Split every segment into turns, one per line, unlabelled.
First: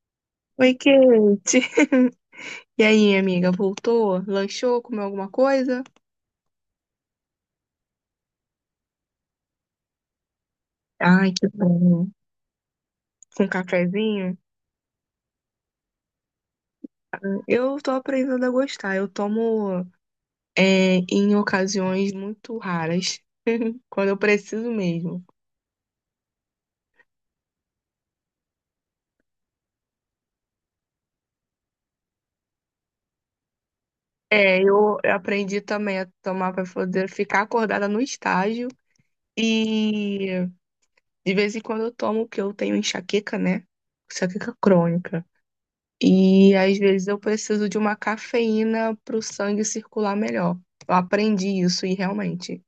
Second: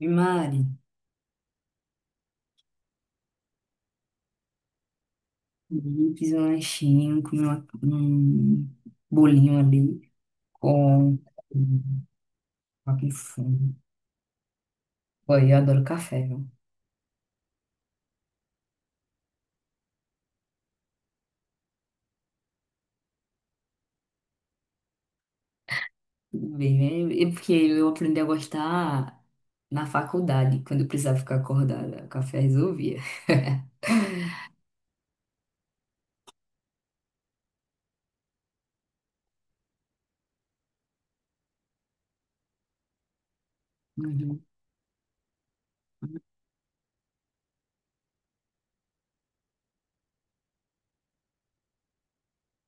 E Mari,
Oi, Kate. E aí, amiga, voltou? Lanchou? Comeu alguma coisa?
eu fiz um lanchinho, comi um bolinho ali com,
Ai, que
com
bom.
aquele
Com
fundo.
cafezinho?
Pô, eu adoro café, viu?
Eu tô aprendendo a gostar. Eu tomo é, em ocasiões muito raras, quando eu preciso mesmo.
Tudo bem, né? É porque eu aprendi a gostar na faculdade, quando eu precisava ficar acordada, o café resolvia.
É, eu aprendi também a tomar para poder ficar acordada no estágio. E de vez em quando eu tomo, porque eu tenho enxaqueca, né?
Uhum.
Enxaqueca crônica. E às vezes eu preciso de uma cafeína para o sangue circular melhor. Eu aprendi isso e realmente.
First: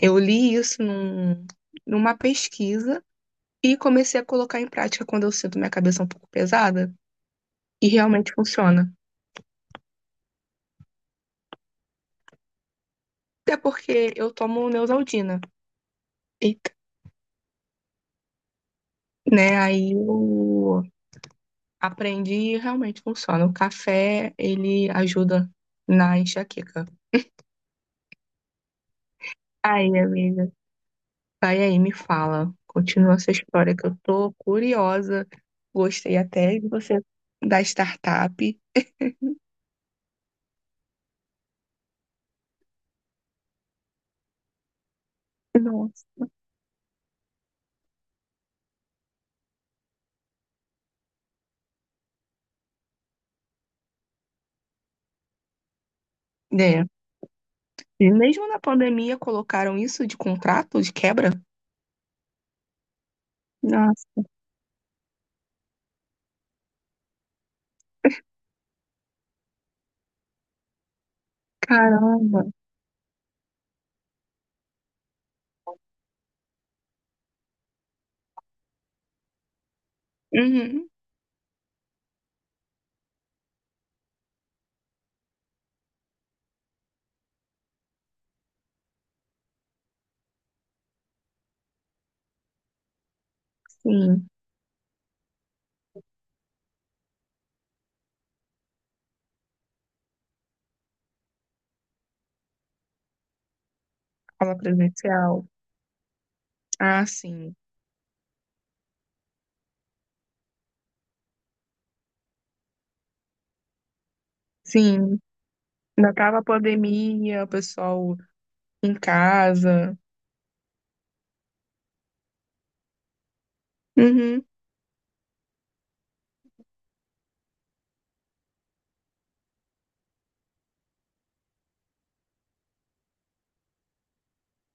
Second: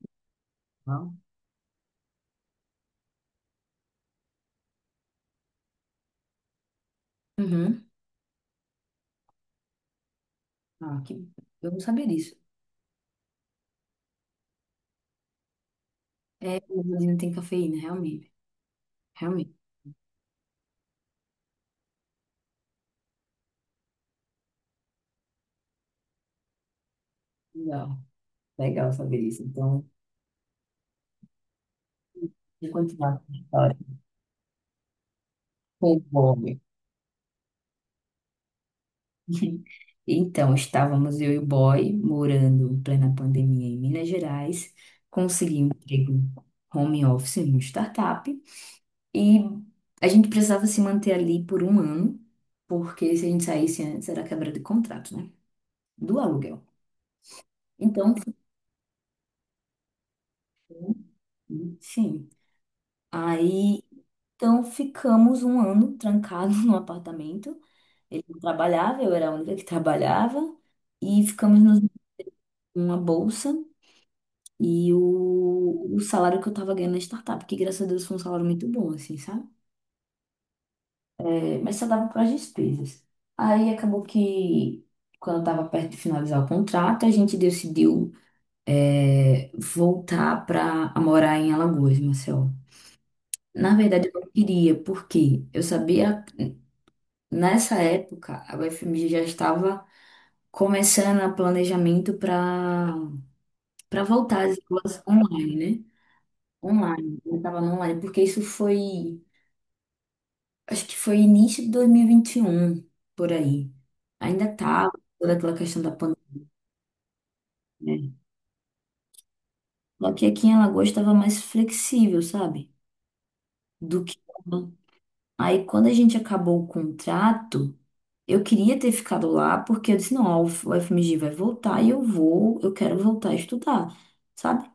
Eu li isso
Bom.
numa pesquisa e comecei a colocar em prática quando eu sinto minha cabeça um pouco pesada
Uhum.
e realmente funciona.
Ah, que. Eu não sabia disso.
Até porque eu tomo Neosaldina,
É,
e,
o não tem cafeína, realmente. Realmente.
né? Aí eu aprendi e realmente funciona. O café, ele ajuda na enxaqueca.
Legal. Legal saber isso. Então,
Aí, amiga. Vai aí, me fala.
vou
Continua
continuar
essa
com a
história
história.
que eu tô curiosa.
Foi
Gostei
bom.
até de você da startup.
Então, estávamos eu e o boy morando em plena pandemia em Minas Gerais. Consegui um
Nossa.
emprego home office em uma startup e a gente precisava se manter ali por um ano, porque se a gente saísse antes era quebra de contrato, né? Do aluguel.
É. E
Então,
mesmo na pandemia colocaram isso de contrato, de quebra?
sim. Aí,
Nossa,
então ficamos um ano trancados no apartamento. Ele não trabalhava, eu era a única que trabalhava e ficamos nos
caramba.
uma bolsa. E o salário que eu tava ganhando na startup, que graças a Deus foi um salário muito bom, assim, sabe?
Uhum,
É, mas só dava para as despesas. Aí acabou que, quando eu tava perto de finalizar o contrato, a gente decidiu, voltar para morar em Alagoas, Marcelo. Na verdade, eu
sim.
não queria, porque eu sabia, nessa época, a UFMG já estava começando o planejamento para voltar às
Aula
aulas
presencial.
online, né?
Ah,
Online, eu
sim.
estava online, porque isso foi, acho que foi início de dois mil e vinte e um por aí. Ainda tá
Sim.
toda aquela questão da
Ainda tava a pandemia, o
pandemia.
pessoal em casa.
Só que aqui em Alagoas estava mais flexível, sabe? Do que
Uhum,
lá. Aí quando a gente acabou o contrato, eu queria ter ficado lá porque eu disse, não, ó, o FMG vai voltar e eu quero voltar a estudar, sabe?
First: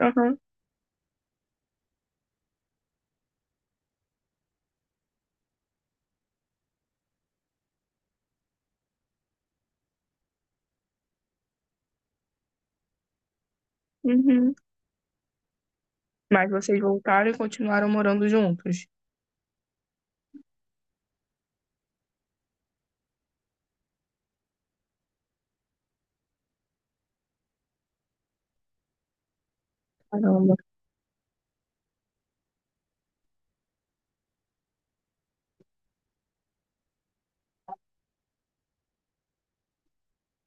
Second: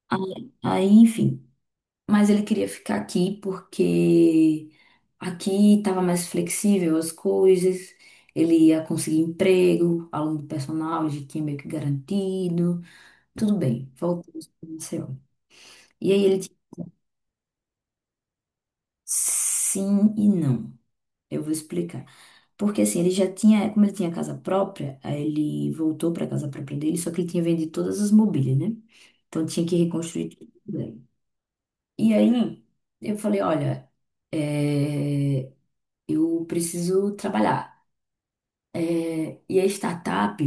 aham,
Aí, enfim. Mas ele queria ficar aqui porque aqui estava mais flexível as coisas, ele ia conseguir emprego, aluno do personal, já tinha meio que garantido, tudo bem, voltamos
uhum.
para Maceió. E aí ele disse
Mas vocês voltaram e continuaram morando juntos.
sim e não. Eu vou explicar. Porque assim, ele já tinha, como ele tinha casa própria, aí ele voltou para a casa própria dele, só que ele tinha vendido todas as mobílias, né? Então tinha que reconstruir tudo.
Caramba,
E aí eu falei, olha, eh, eu preciso trabalhar. É, e a startup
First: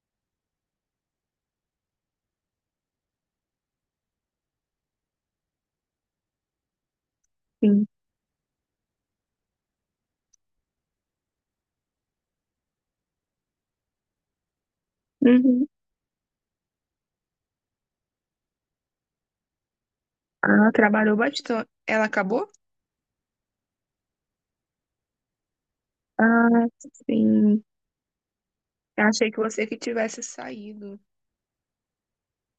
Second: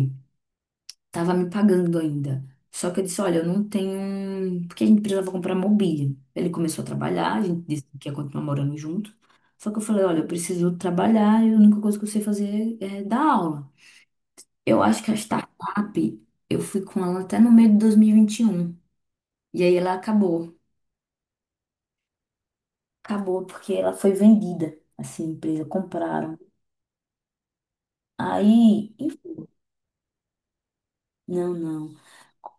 estava me pagando ainda. Só que eu disse, olha, eu não tenho. Porque a gente precisava comprar mobília. Ele começou a trabalhar, a gente
sim.
disse que ia continuar morando junto. Só que eu falei, olha, eu preciso trabalhar e a única coisa que eu sei fazer é dar aula. Eu acho que a
Uhum.
startup, eu fui com ela até no meio de 2021. E vinte e um. E aí ela acabou.
Ah, trabalhou bastante. Ela acabou?
Acabou porque ela foi vendida. Assim, a empresa compraram.
Ah, sim.
Aí,
Achei que
enfim,
você que tivesse saído.
não, não.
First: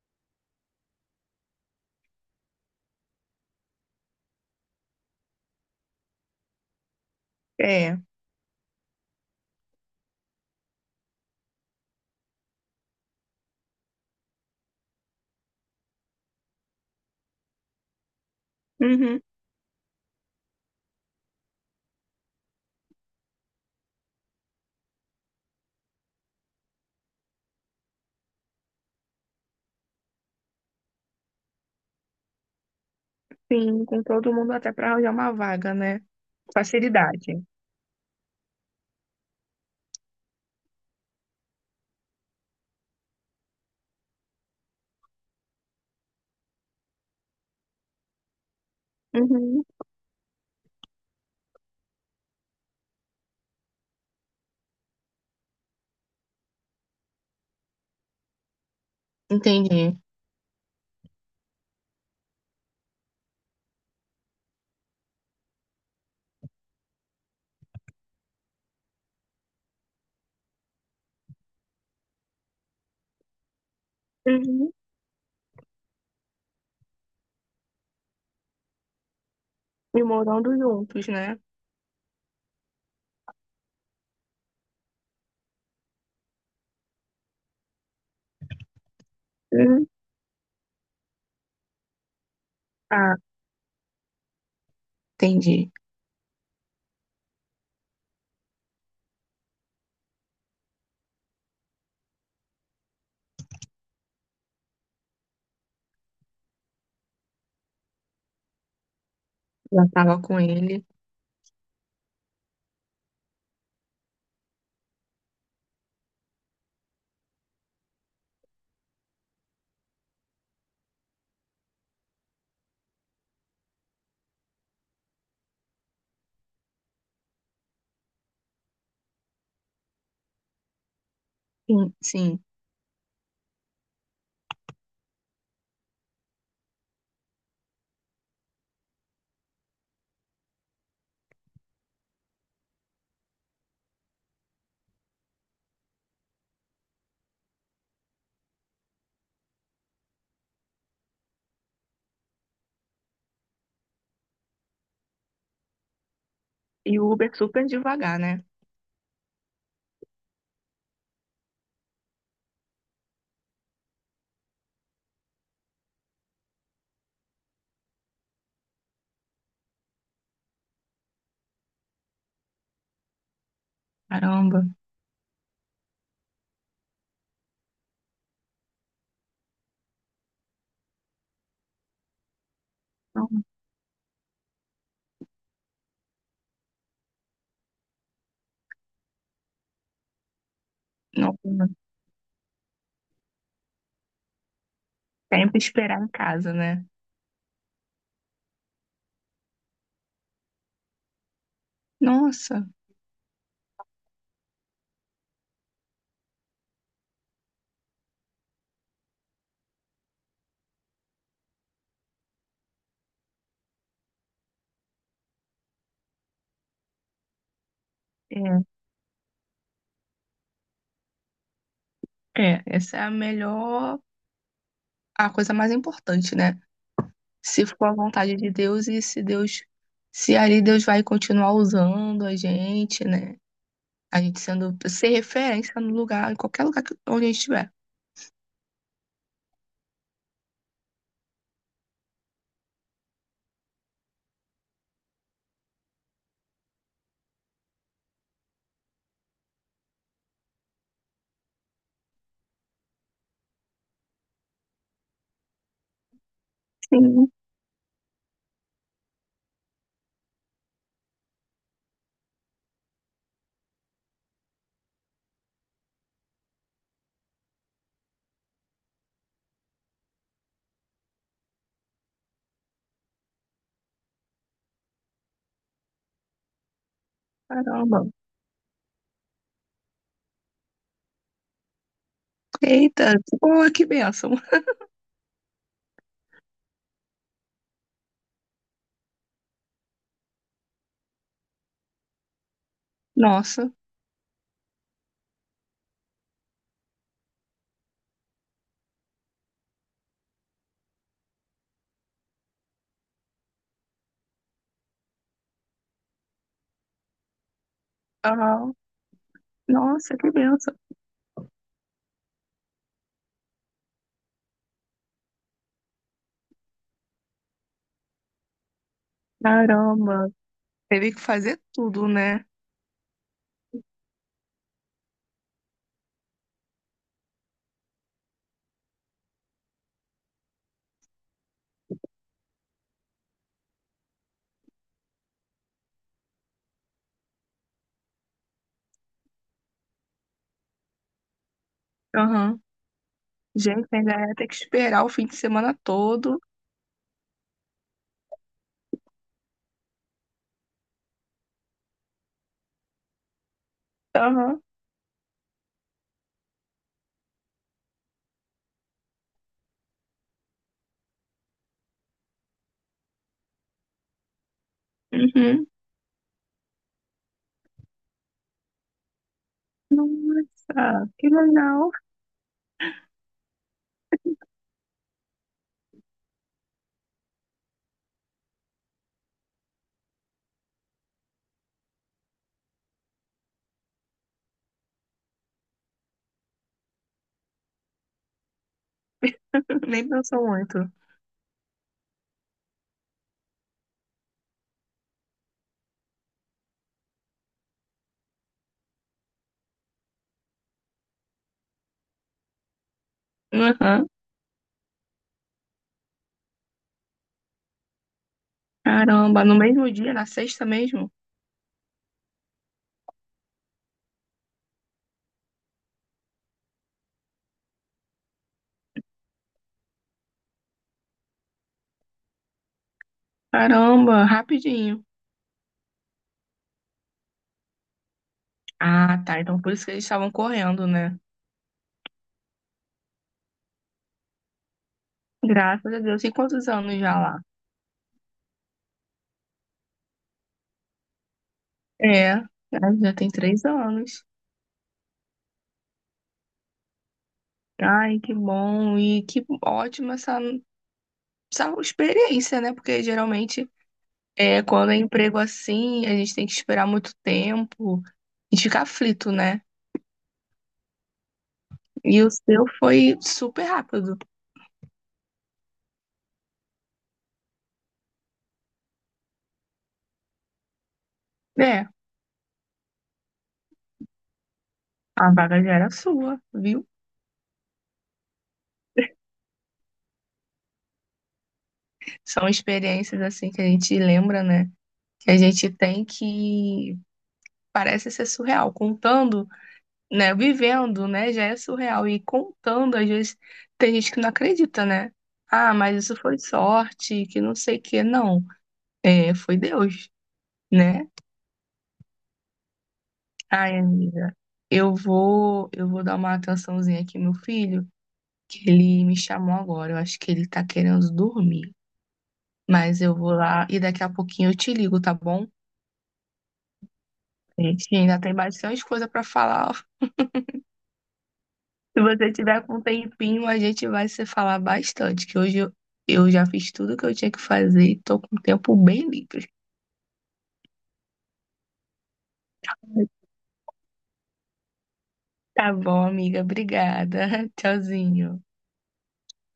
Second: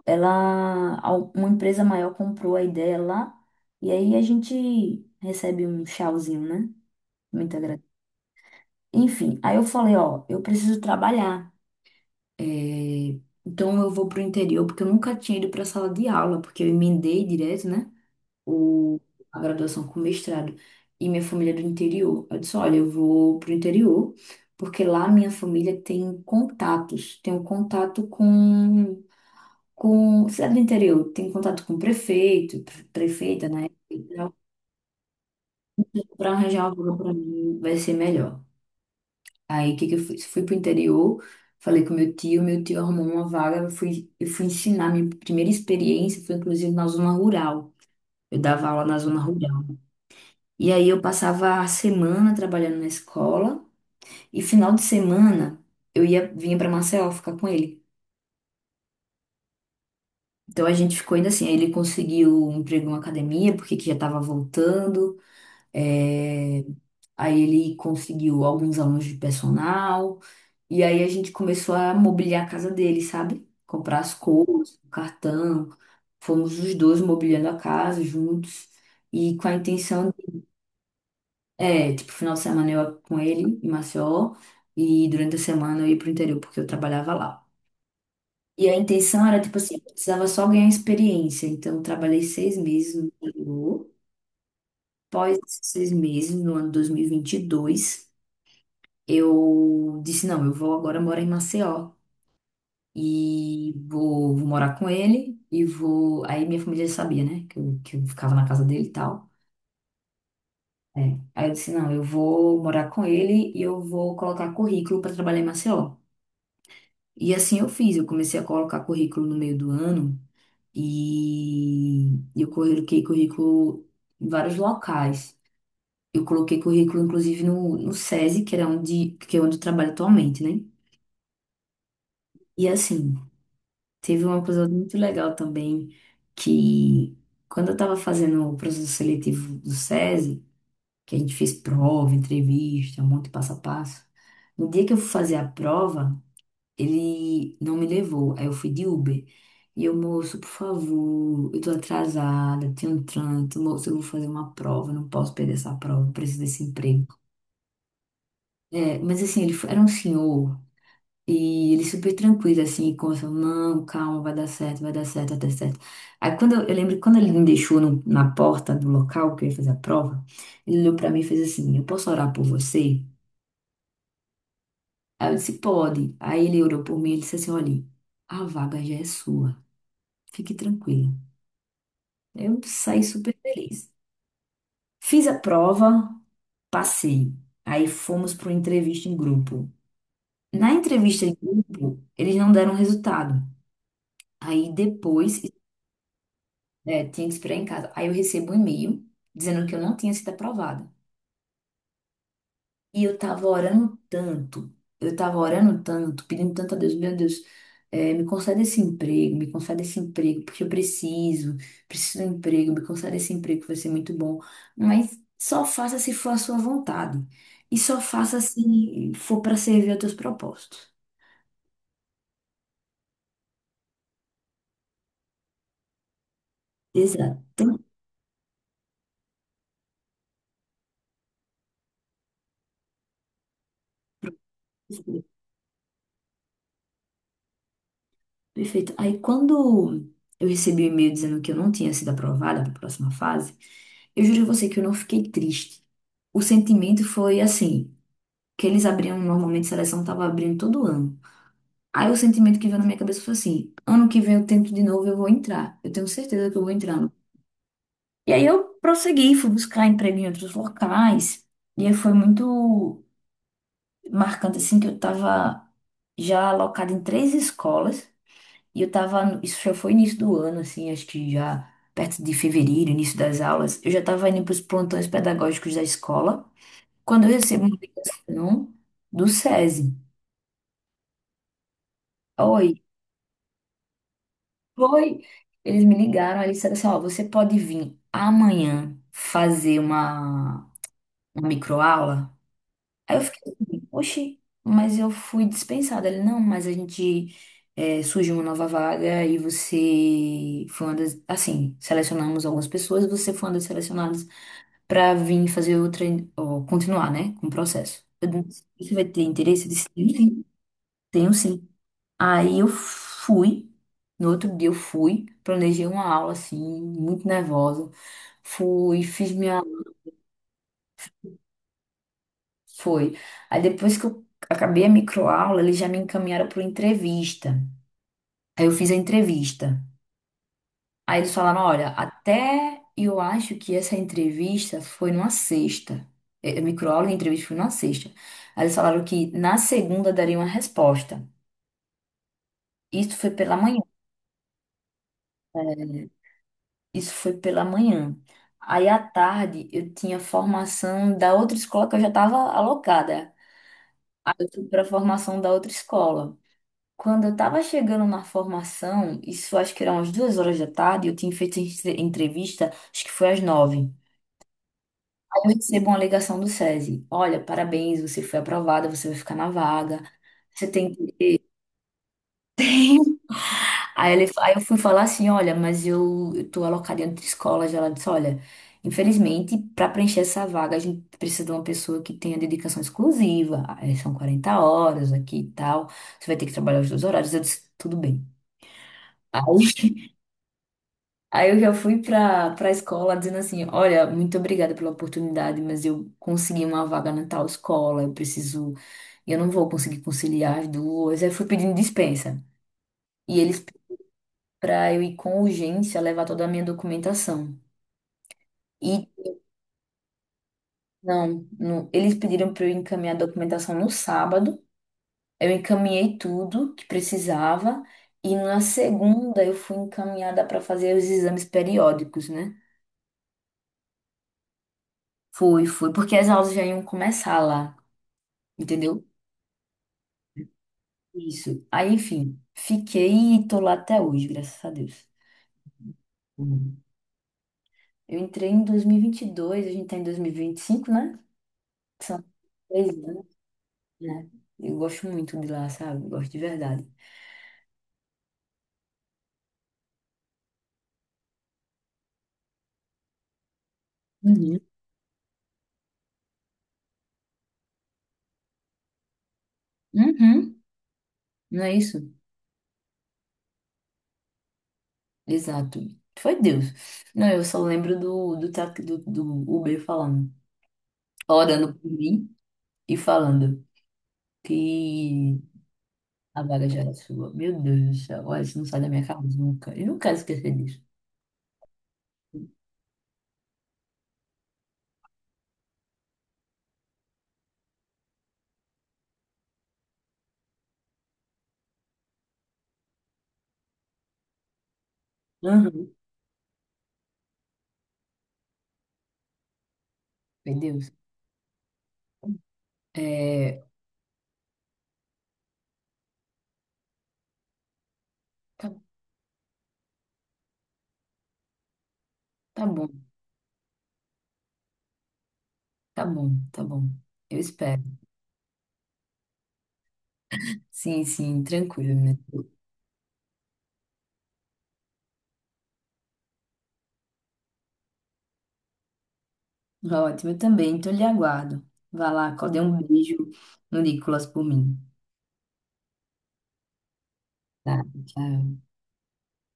Ela, uma empresa maior comprou a ideia lá, e aí a gente recebe um tchauzinho, né? Muito agradecido.
É.
Enfim, aí eu falei, ó, eu preciso trabalhar. é, Então eu vou pro interior, porque eu nunca tinha ido pra sala de aula, porque eu emendei direto, né? O...
Uhum.
A graduação com mestrado. E minha família é do interior. Eu disse, olha, eu vou pro interior, porque lá minha família tem contatos, tem um contato com cidade do interior, tem contato com o prefeito, prefeita, né?
Sim, com todo mundo até para arranjar uma vaga, né?
Para arranjar um valor para
Facilidade.
mim vai ser melhor. Aí o que que eu fiz? Fui pro interior, falei com meu tio arrumou uma vaga, eu fui ensinar minha primeira experiência, foi inclusive na zona rural. Eu dava aula na zona rural.
Uhum.
E aí eu passava a semana trabalhando na escola e final de semana eu ia vinha para Maceió ficar com ele.
Entendi.
Então a gente ficou ainda assim, aí ele conseguiu um emprego em uma academia, porque que já estava voltando. É, aí ele conseguiu alguns alunos de personal. E aí a gente começou a mobiliar a casa dele, sabe? Comprar as
Uhum.
coisas, o cartão. Fomos os dois mobiliando a casa juntos. E com a
E
intenção,
morando juntos, né?
tipo, final de semana eu ia com ele em Maceió. E durante a semana eu ia pro interior, porque eu trabalhava lá. E a intenção era, tipo assim, eu
Uhum.
precisava só ganhar experiência. Então, eu trabalhei 6 meses no
Ah,
interior. Após esses
entendi.
6 meses, no ano dois mil e vinte e dois eu disse, não, eu vou agora morar em Maceió. E vou morar com ele e vou. Aí minha família já sabia, né? Que eu ficava na casa dele e tal.
Já tava com ele.
É. Aí eu disse, não, eu vou morar com ele e eu vou colocar currículo para trabalhar em Maceió. E assim eu fiz, eu comecei a colocar currículo no meio do ano e eu coloquei currículo em vários locais. Eu coloquei currículo, inclusive, no SESI, que é onde eu trabalho atualmente, né?
Sim, sim.
E assim, teve uma coisa muito legal também, que quando eu estava fazendo o processo seletivo do SESI, que a gente fez prova, entrevista, um monte de passo a passo, no dia que eu fui fazer a prova, ele não me levou, aí eu fui de Uber. E eu, moço, por favor, eu tô atrasada, tenho um trânsito, moço, eu vou fazer uma prova, não posso perder essa prova, preciso desse
E o
emprego.
Uber super devagar, né?
É, mas assim, era um senhor e ele super tranquilo, assim, com essa, não, calma, vai dar certo, vai dar certo, vai dar certo. Aí quando eu lembro que quando ele me deixou na porta do local que eu ia fazer a prova, ele olhou pra mim e fez assim, eu posso orar por você?
Caramba.
Aí eu disse, pode. Aí ele orou por mim e disse assim, olha, a vaga já é sua, fique tranquila. Eu saí
Não,
super feliz. Fiz a prova, passei. Aí fomos para uma entrevista em grupo. Na entrevista em
não.
grupo, eles não deram resultado. Aí depois.
Sempre esperar em casa, né?
É, tinha que esperar em casa. Aí eu recebo um e-mail dizendo que eu não tinha sido aprovada.
Nossa.
E eu tava orando tanto, eu tava orando tanto, pedindo tanto a Deus, meu Deus, me concede esse emprego, me concede esse emprego, porque eu preciso de um emprego, me concede esse emprego, que vai ser muito bom. Mas só faça se for a sua vontade. E só faça
É.
se for para servir aos teus propósitos.
É, essa é a melhor, a coisa mais importante, né?
Exato.
Se
Então.
for a vontade de Deus e se Deus, se ali Deus vai continuar usando a gente, né? A gente sendo, ser referência no lugar, em qualquer lugar que, onde a gente estiver.
Perfeito. Aí quando eu recebi o e-mail dizendo que eu não tinha sido aprovada para a próxima fase, eu juro a você que eu não fiquei triste. O sentimento foi assim, que eles abriam normalmente, a seleção tava abrindo todo ano. Aí o sentimento que veio na minha cabeça foi assim, ano que vem eu tento de novo, eu vou entrar. Eu tenho certeza que eu vou entrar.
Sim,
E aí eu prossegui, fui buscar emprego em outros locais. E aí foi muito marcante assim que eu tava já alocada em três escolas e eu tava, isso já foi início do ano assim, acho que já perto de fevereiro, início das aulas, eu já tava indo para os plantões pedagógicos da escola. Quando eu recebo uma
caramba.
ligação do SESI, oi,
Eita, pô, que bênção.
oi, eles me ligaram, aí eles disseram assim, ó, você pode vir amanhã fazer uma microaula? Aí eu fiquei
Nossa,
assim, oxi, mas eu fui dispensada. Ele, não, mas a gente surgiu uma nova vaga e você foi uma das, assim, selecionamos algumas pessoas, você foi uma das selecionadas para vir fazer outra, ou continuar, né, com o processo. Eu disse,
aham.
você vai ter interesse? Eu disse, tenho
Nossa, que
sim.
bênção.
Tenho sim. Aí eu fui, no outro dia eu fui, planejei uma aula assim, muito nervosa. Fui, fiz minha.
Caramba. Teve que fazer tudo, né?
Foi. Aí depois que eu acabei a microaula, eles já me encaminharam para entrevista. Aí eu fiz a entrevista. Aí eles falaram: olha, até eu acho que essa entrevista foi numa sexta. Microaula e entrevista foi numa sexta. Aí eles falaram que na segunda daria uma resposta.
Aham.
Isso foi pela manhã.
Gente, ainda ia ter que esperar o fim de semana todo.
Isso foi pela manhã. Aí à tarde eu tinha formação da outra escola que eu já estava alocada. Aí eu
Aham.
fui para a formação da outra escola. Quando eu estava chegando na formação, isso acho que eram umas 2 horas da tarde, eu tinha feito entrevista, acho que foi às 9h. Aí eu
Uhum.
recebo uma ligação do SESI. Olha, parabéns, você foi aprovada, você vai ficar na vaga. Você tem
Nossa, que legal.
Aí, aí eu fui falar assim, olha, mas eu tô alocada em outra escola já. Ela disse, olha, infelizmente, para preencher essa vaga, a gente precisa de uma pessoa que tenha dedicação exclusiva. Aí são 40 horas aqui e tal. Você vai ter que trabalhar os dois horários. Eu disse, tudo bem.
Nem
Aí,
pensou muito.
aí eu já fui pra escola dizendo assim, olha, muito obrigada pela oportunidade, mas eu consegui uma vaga na tal escola, eu preciso, eu não vou conseguir conciliar as duas. Aí fui pedindo dispensa. E eles
Aham.
para eu ir com urgência levar toda a minha documentação. E
Caramba, no mesmo dia, na sexta mesmo?
não, não, eles pediram para eu encaminhar a documentação no sábado. Eu encaminhei tudo que precisava e na segunda eu fui encaminhada para fazer os exames periódicos, né?
Caramba, rapidinho.
Fui, fui, porque as aulas já iam começar lá, entendeu?
Ah, tá. Então por isso que eles estavam correndo, né?
Isso. Aí, enfim, fiquei e tô lá até hoje, graças a Deus.
Graças a Deus. Tem quantos
Uhum.
anos já lá?
Eu entrei em 2022, a gente tá em 2025, né? São
É, né,
três,
já tem 3 anos.
né? Eu gosto muito de lá, sabe? Gosto de verdade.
Ai, que bom e que ótima essa, essa experiência, né? Porque geralmente
Uhum.
é, quando é emprego assim, a gente tem que esperar muito tempo e fica aflito, né?
Uhum, não é isso?
E o seu foi super rápido.
Exato. Foi Deus. Não, eu só lembro do Uber falando, orando
É,
por mim e falando
a
que
vaga já era sua,
a vaga já
viu?
era sua. Meu Deus do céu, olha, isso não sai da minha cabeça nunca. Eu não quero esquecer disso.
São experiências assim que a gente lembra, né? Que a gente tem que parece ser surreal. Contando, né? Vivendo, né? Já é surreal. E contando, às vezes, tem gente que não acredita, né? Ah,
Uhum.
mas isso foi sorte, que não sei o quê. Não, é, foi Deus,
Foi Deus.
né?
É,
Ai, amiga, eu vou dar uma atençãozinha aqui, meu filho,
tá,
que ele me chamou agora. Eu acho que ele tá querendo dormir.
tá bom.
Mas eu vou lá e daqui a pouquinho eu te ligo, tá bom?
Tá bom, tá bom. Eu
A
espero.
gente ainda tem bastante coisa pra falar.
Sim, sim, tranquilo,
Se
né?
você tiver com um tempinho, a gente vai se falar bastante, que hoje eu já fiz tudo que eu tinha que fazer e tô com o tempo bem livre.
Tá, ótimo, eu também. Então, lhe aguardo. Vá lá, dê um beijo no Nicolas por mim.
Tá bom, amiga. Obrigada.
Tá,
Tchauzinho.
tchau.